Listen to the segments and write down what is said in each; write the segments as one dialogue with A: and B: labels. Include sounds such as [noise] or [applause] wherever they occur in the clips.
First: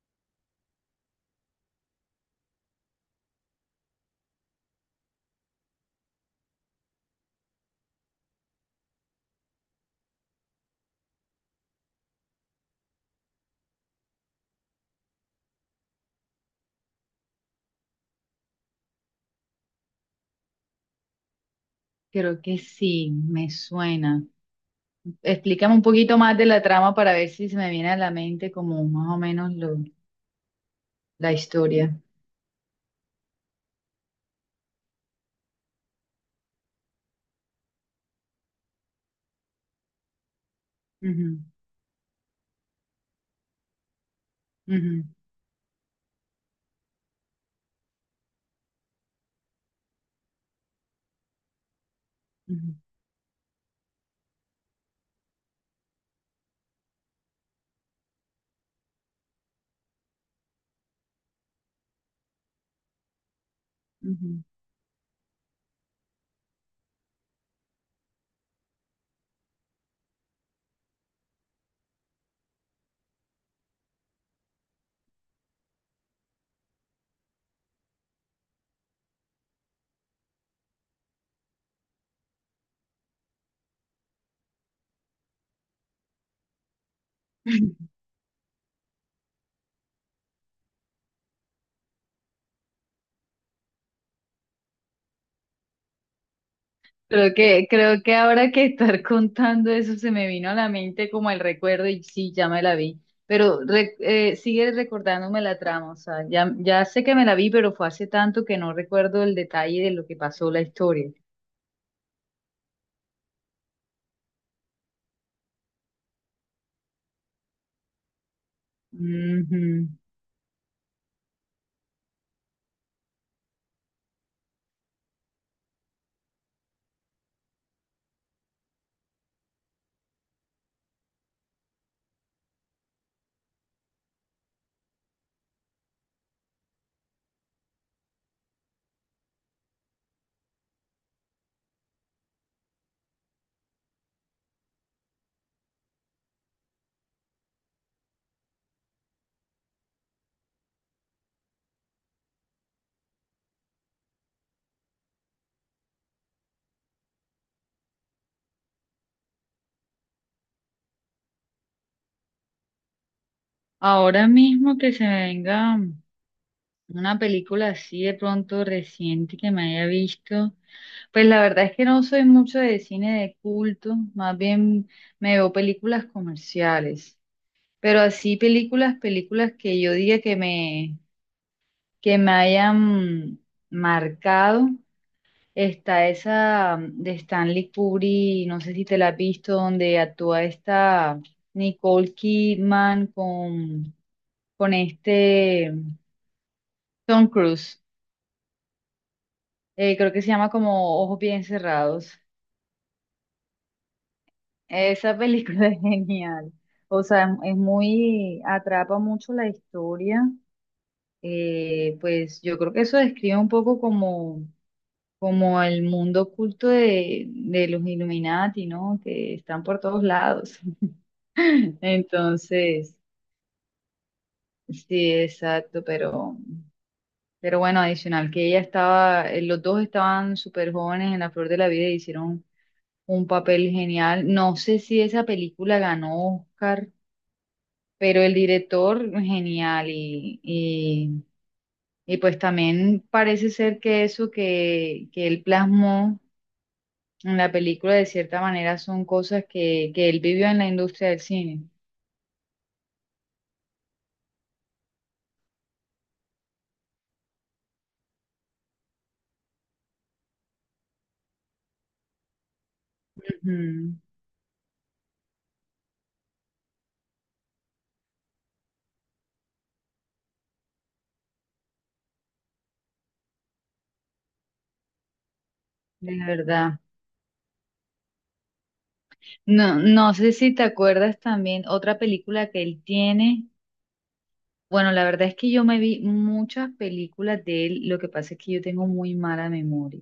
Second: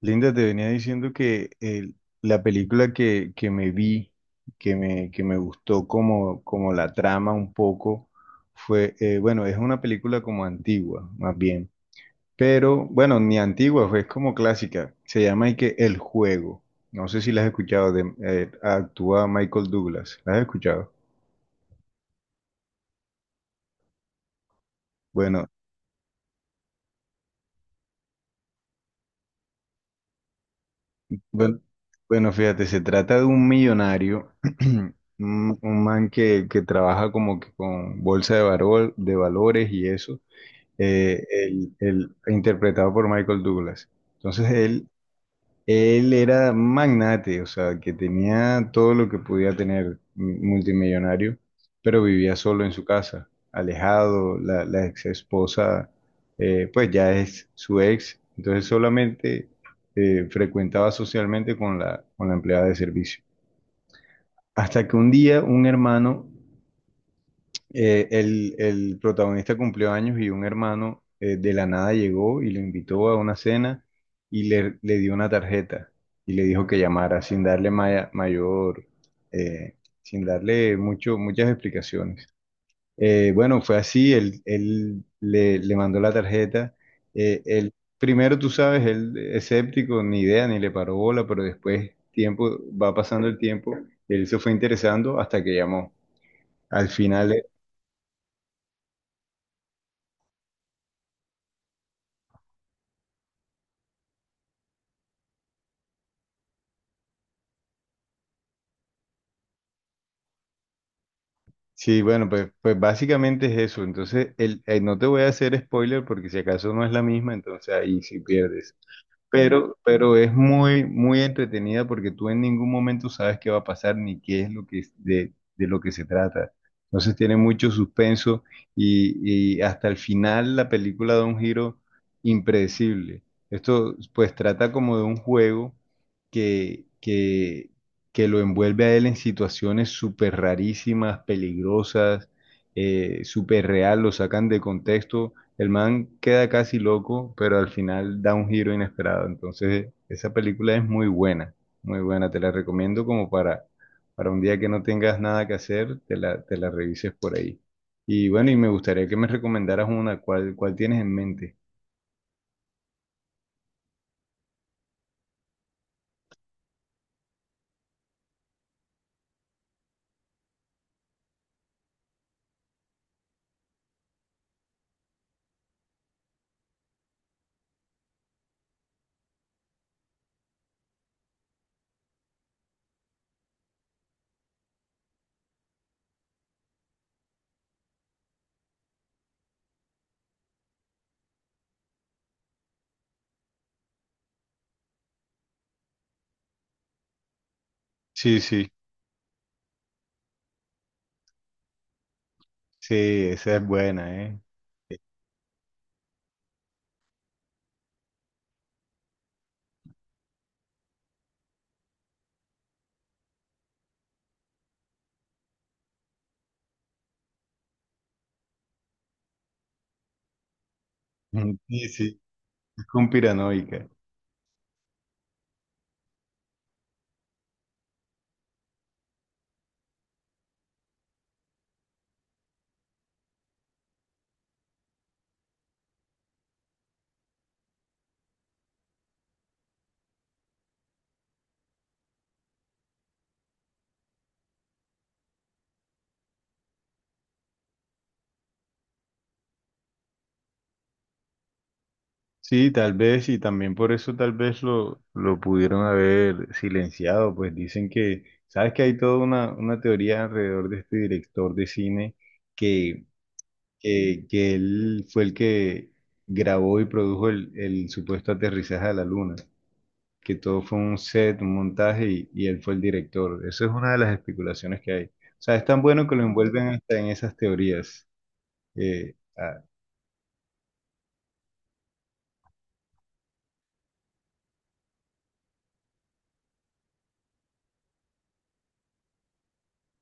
A: Linda, te venía diciendo que la película que me vi, que me gustó como, como la trama un poco, es una película como antigua, más bien, pero bueno, ni antigua, fue, es como clásica, se llama y que El Juego, no sé si la has escuchado, actúa Michael Douglas. ¿La has escuchado?
B: Creo que sí, me suena.
A: Bueno,
B: Explícame un poquito más de la trama para ver si se me viene a la mente como más o menos la
A: bueno,
B: historia.
A: bueno, fíjate, se trata de un millonario, [clears throat] un man que trabaja como que con de valores y eso,
B: Ujú,
A: interpretado por Michael Douglas. Entonces él
B: ujú,
A: él era magnate, o sea, que tenía todo lo que podía tener un multimillonario, pero vivía solo en
B: ujú,
A: su casa, alejado. La ex esposa, pues ya es su ex, entonces solamente frecuentaba socialmente con la empleada de servicio.
B: ujú.
A: Hasta que un día un hermano, el protagonista cumplió años y un hermano, de la nada, llegó y lo invitó a una cena y le dio una tarjeta y le dijo que llamara sin darle maya- mayor, eh, sin darle mucho, muchas explicaciones. Bueno, fue así, le mandó la tarjeta. Él,
B: [laughs]
A: primero, tú sabes, él escéptico, ni idea, ni le paró bola, pero después va pasando el tiempo, él se fue interesando hasta que llamó. Al
B: Creo
A: final,
B: que, creo que ahora que estar contando eso se me vino a la mente como el recuerdo y sí, ya me la vi. Pero sigue recordándome la trama, o sea, ya sé que me la vi, pero fue hace tanto que no recuerdo el detalle de lo que pasó la historia.
A: sí, bueno, pues básicamente es eso. Entonces, no te voy a hacer spoiler porque si acaso no es la misma, entonces ahí sí pierdes.
B: Ujú.
A: Pero es muy entretenida porque tú en ningún momento sabes qué va a pasar ni qué es lo que es- de lo que se trata. Entonces tiene mucho suspenso y hasta el final la película da un giro impredecible. Esto pues trata como de un juego que, que, que lo envuelve a él en situaciones súper rarísimas, peligrosas, súper real, lo sacan de contexto, el man queda casi loco, pero al final da un giro inesperado. Entonces, esa película es muy buena, muy buena. Te la recomiendo como para un día que no tengas nada que hacer, te la revises por ahí. Y bueno, y me gustaría que me recomendaras una. ¿Cuál, cuál tienes en mente?
B: Ahora mismo que se me venga. Una película así de pronto reciente que me haya visto. Pues la verdad es que no soy mucho de cine de culto, más bien me veo películas comerciales, pero así películas que yo diga que me hayan marcado. Está esa de Stanley Kubrick, no sé si te la has visto, donde actúa esta Nicole Kidman con este Tom Cruise.
A: Sí, sí,
B: Creo que se llama como Ojos Bien Cerrados.
A: sí, esa es buena, ¿eh?
B: Esa película [laughs] es genial. O sea, es muy, atrapa mucho la historia. Pues yo creo que eso describe un poco como el mundo oculto de los Illuminati, ¿no? Que están por todos lados.
A: [laughs]
B: [laughs]
A: Sí, sí, es
B: Entonces,
A: conspiranoica.
B: sí, exacto, pero bueno, adicional que ella estaba, los dos estaban súper jóvenes en la flor de la vida y hicieron un papel genial. No sé si esa película ganó Oscar, pero el director genial y y pues también parece ser que eso que él plasmó en la película de cierta manera son cosas que él vivió en la industria del cine.
A: Sí, tal vez, y también por eso tal vez lo pudieron haber silenciado, pues dicen que, sabes que hay toda una teoría alrededor de este director de cine que,
B: Ujú,
A: que él fue el que grabó y produjo el supuesto aterrizaje a la luna, que todo fue un set, un montaje y él fue el director. Eso es una de las especulaciones que hay. O sea, es tan bueno que
B: de
A: lo envuelven
B: verdad.
A: hasta en esas teorías. Eh, ah,
B: No, no sé si te acuerdas también otra película que él tiene. Bueno, la verdad es que yo me vi muchas películas de él, lo que pasa es que yo tengo muy mala memoria.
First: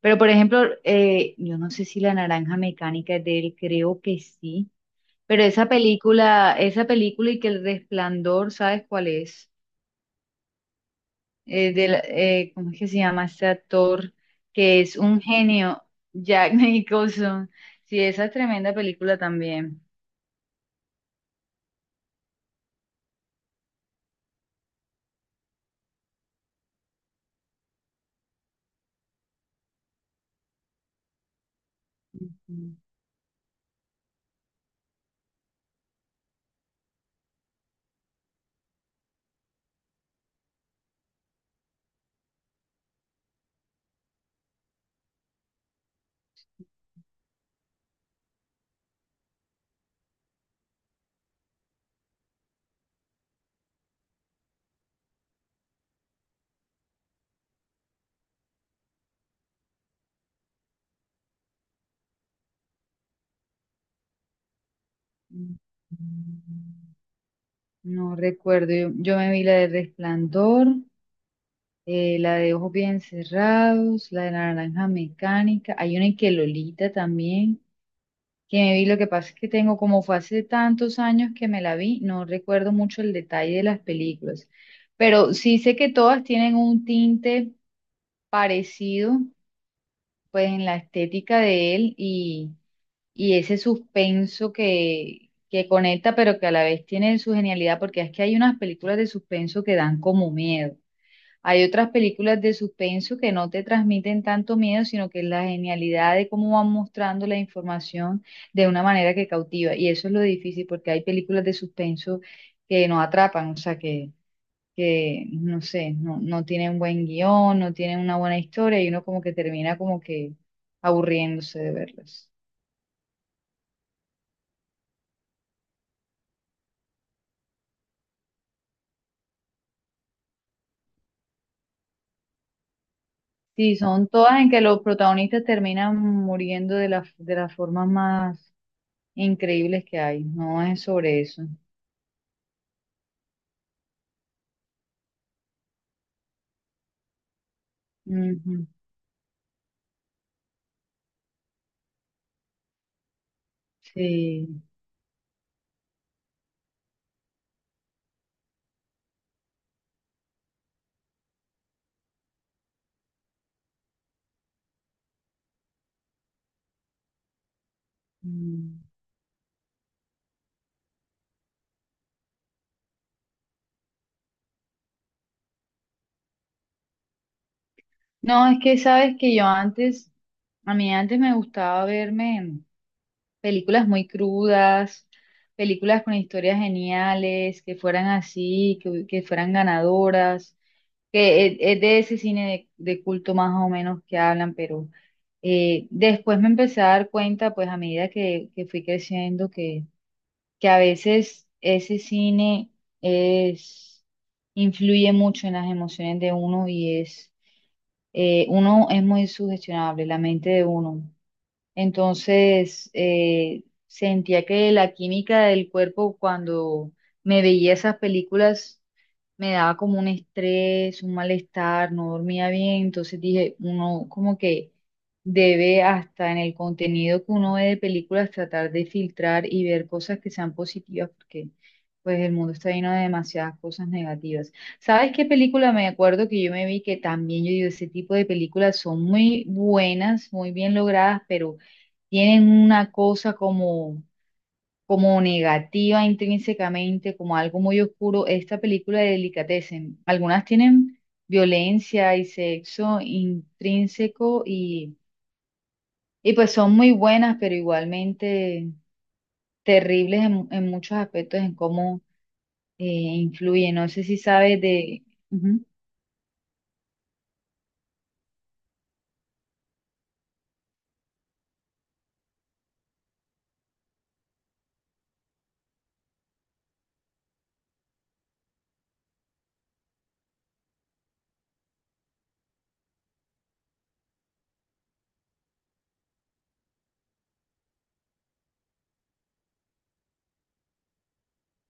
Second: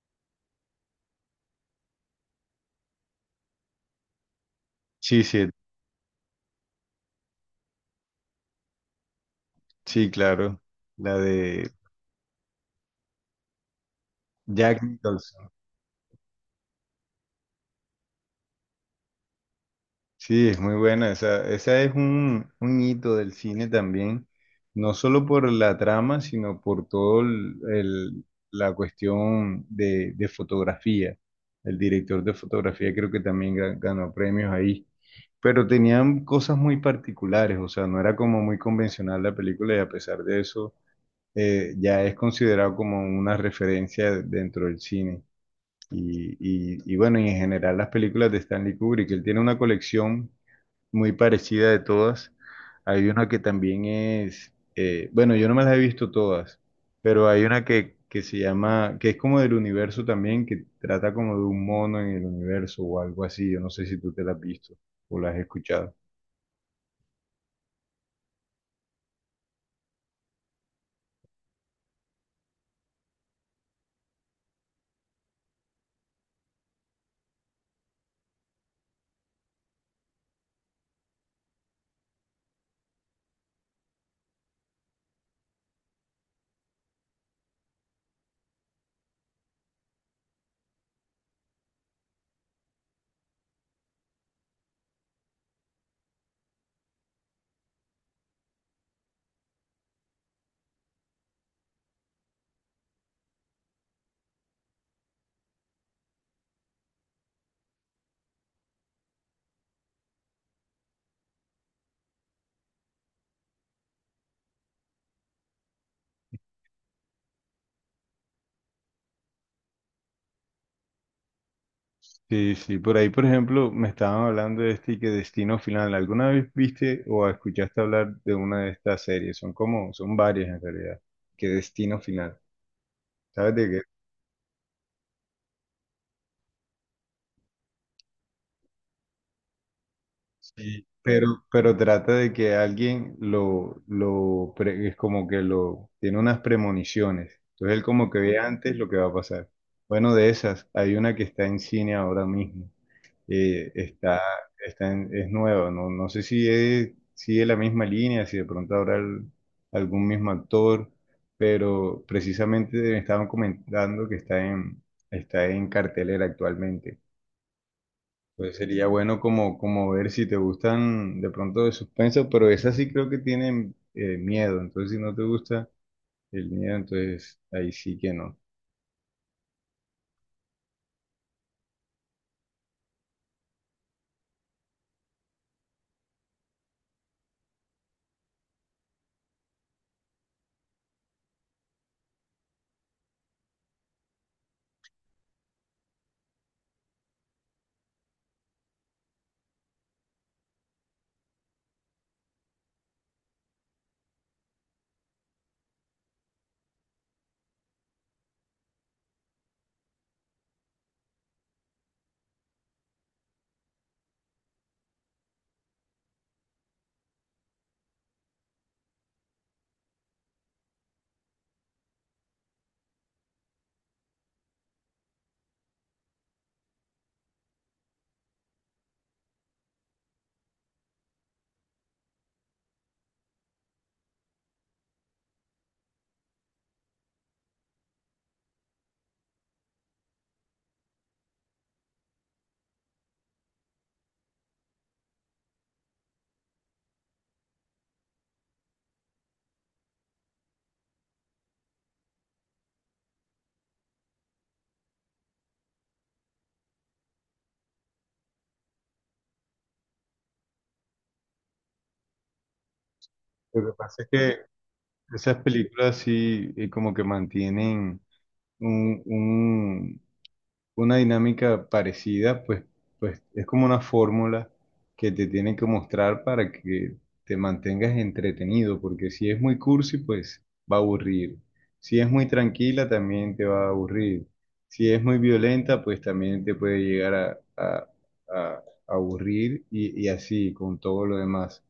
B: Pero, por ejemplo, yo no sé si La Naranja Mecánica es de él, creo que sí.
A: sí,
B: Pero
A: sí,
B: esa película y que El Resplandor, ¿sabes cuál es?
A: sí, claro, la de
B: ¿Cómo es que se llama este actor? Que
A: Jack
B: es un
A: Nicholson.
B: genio, Jack [laughs] Nicholson. Sí, esa es tremenda película también.
A: Sí, es muy buena. Esa es un hito del cine también, no solo por la trama, sino por todo la cuestión de fotografía. El director de fotografía creo que también ganó premios ahí, pero tenían cosas muy particulares, o sea, no era como muy convencional la película y a pesar de eso, ya es considerado como una referencia dentro del cine. Y bueno, y en general las películas de Stanley Kubrick, él tiene una colección muy parecida de todas. Hay una que también es, yo no me las he visto todas, pero hay una que se llama, que es como del universo también, que trata como de un mono en el universo o algo así. Yo no sé si tú te la has visto o la has
B: Ujú.
A: escuchado.
B: No recuerdo, yo me vi la de Resplandor, la de ojos bien cerrados, la de la naranja mecánica, hay una en que Lolita también, que me vi, lo que pasa es que tengo, como fue hace tantos años que me la vi, no recuerdo mucho el detalle de las películas, pero sí sé que todas tienen un tinte parecido, pues en la estética de él y ese suspenso que conecta, pero que a la vez tiene su genialidad, porque es que hay unas películas de suspenso que dan como miedo. Hay otras películas de suspenso que no te transmiten tanto miedo, sino que es la genialidad de cómo van mostrando la información de una manera que cautiva. Y eso es lo difícil, porque hay películas de suspenso que no atrapan, o sea, que no sé, no tienen buen guión, no tienen una buena historia y uno como que termina como que aburriéndose de verlas.
A: Sí, sí, por ahí, por ejemplo, me estaban hablando de este y que Destino Final. ¿Alguna vez viste o escuchaste hablar de una de estas series? Son como, son varias en realidad. Qué Destino Final. ¿Sabes de
B: Sí,
A: qué?
B: son todas en que los protagonistas terminan muriendo de las formas más increíbles que hay, no es
A: Sí,
B: sobre eso.
A: pero trata de que alguien es como que lo tiene unas premoniciones. Entonces él como que ve
B: Ujú.
A: antes lo que va a pasar. Bueno, de esas, hay una que está en cine ahora mismo. Eh, está,
B: Sí.
A: es nueva, no, no sé si es, sigue la misma línea, si de pronto habrá algún mismo actor, pero precisamente me estaban comentando que está en cartelera actualmente. Pues
B: Mm.
A: sería bueno como, como ver si te gustan de pronto de suspenso, pero esas sí creo que tienen, miedo, entonces si no te gusta el miedo, entonces ahí sí que no.
B: No, es que sabes que yo antes, a mí antes me gustaba verme películas muy crudas, películas con historias geniales, que fueran así, que fueran ganadoras, es de ese cine de culto más o menos que hablan, pero después me empecé a dar cuenta, pues a medida que fui creciendo, que a veces ese cine es, influye mucho en las emociones de uno uno es muy sugestionable, la mente de uno. Entonces, sentía que la química del cuerpo cuando me veía esas películas me daba como un estrés, un malestar, no dormía bien. Entonces dije, uno como que debe hasta en el contenido que uno ve de películas tratar de filtrar y ver cosas que sean positivas porque pues el mundo está lleno de demasiadas cosas negativas. ¿Sabes qué película me acuerdo que yo me vi que también yo digo, ese tipo de películas son muy buenas, muy bien logradas, pero tienen una cosa como negativa intrínsecamente, como algo muy oscuro. Esta película de Delicatessen, algunas tienen violencia y sexo intrínseco y pues son muy buenas, pero igualmente terribles en muchos aspectos en cómo
A: Lo que
B: influye. No
A: pasa
B: sé
A: es
B: si
A: que
B: sabes de...
A: esas
B: Ujú.
A: películas sí, como que mantienen un, un, una dinámica parecida, pues, pues es como una fórmula que te tienen que mostrar para que te mantengas entretenido, porque si es muy cursi, pues va a aburrir. Si es muy tranquila, también te va a aburrir. Si es muy violenta, pues también te puede llegar a- a aburrir y así con todo lo demás.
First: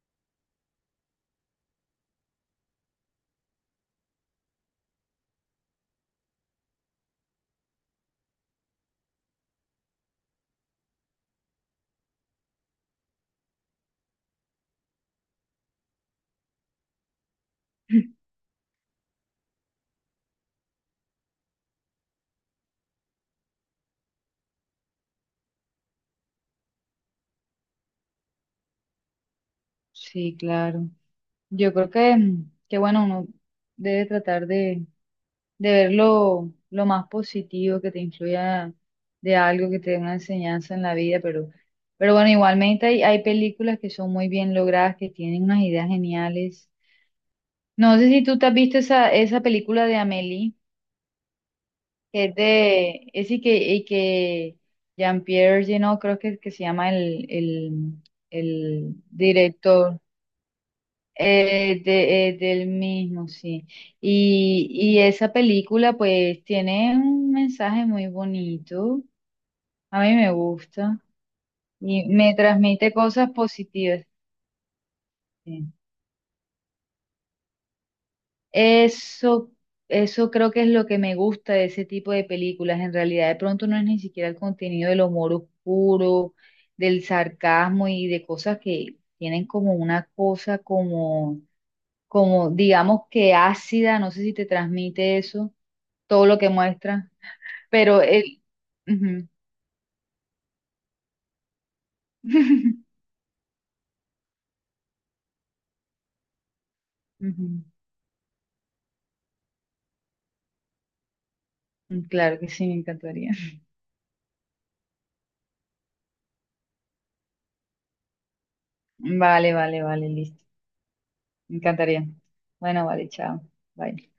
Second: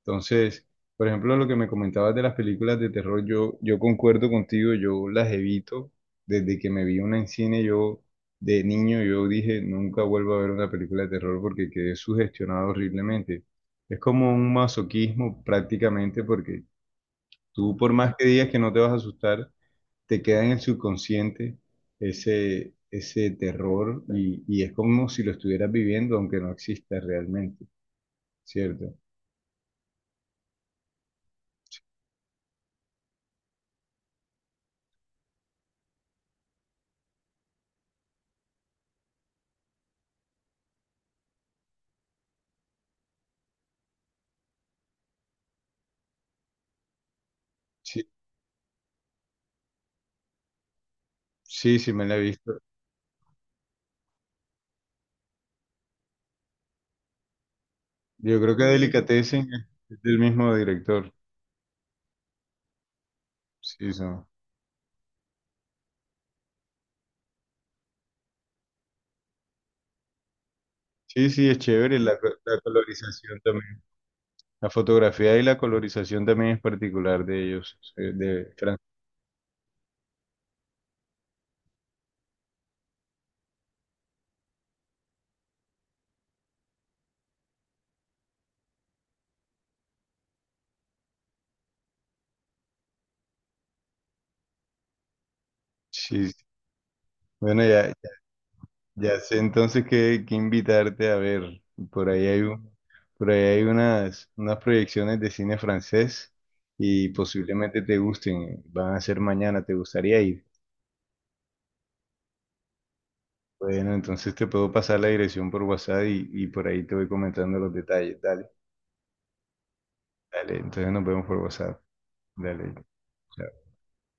A: Entonces, por ejemplo, lo que me comentabas de las películas de terror, yo concuerdo contigo, yo las evito. Desde que me vi una en cine, yo de niño, yo dije, nunca vuelvo a ver una película de terror porque quedé sugestionado horriblemente. Es como un masoquismo prácticamente porque tú, por más que digas que no te vas a asustar, te queda en el subconsciente ese terror y es como si lo estuvieras viviendo aunque no exista realmente, ¿cierto?
B: Sí, claro. Yo creo que, mm, que bueno, uno debe tratar de ver lo más positivo que te influya de algo que te dé una enseñanza en la vida, pero bueno, igualmente hay películas que son muy bien logradas, que tienen unas ideas geniales. No sé
A: Sí,
B: si tú te has visto esa película de Amélie,
A: sí, sí me la he
B: que es
A: visto.
B: de, es y que Jean-Pierre Jeunet, creo que se llama
A: Yo creo que
B: el
A: Delicatessen
B: director.
A: es del mismo director.
B: Del mismo, sí.
A: Sí, son.
B: Y esa película pues tiene un mensaje muy bonito, a mí me gusta
A: Sí, sí, es chévere.
B: y me
A: La
B: transmite cosas
A: colorización también.
B: positivas.
A: La fotografía y la
B: Sí.
A: colorización también es particular de ellos, de Francia.
B: Eso, eso creo que es lo que me gusta de ese tipo de películas. En realidad, de pronto no es ni siquiera el contenido del humor oscuro, del sarcasmo y de cosas que tienen como una cosa como como digamos que ácida, no sé si te transmite eso, todo
A: Sí,
B: lo
A: sí.
B: que muestra,
A: Bueno, ya,
B: pero el...
A: ya
B: Ujú.
A: sé entonces que invitarte a ver. Por ahí hay un,
B: [laughs]
A: por ahí hay unas proyecciones de cine francés y
B: Ujú.
A: posiblemente te gusten. Van a ser mañana, ¿te gustaría ir?
B: Mm, claro que sí, me encantaría.
A: Bueno, entonces te puedo pasar la dirección por WhatsApp y por ahí te voy comentando los detalles. Dale.
B: Vale, vale, vale, listo.
A: Dale, entonces nos vemos por
B: Me
A: WhatsApp.
B: encantaría.
A: Dale,
B: Bueno, vale, chao.
A: chao.
B: Bye.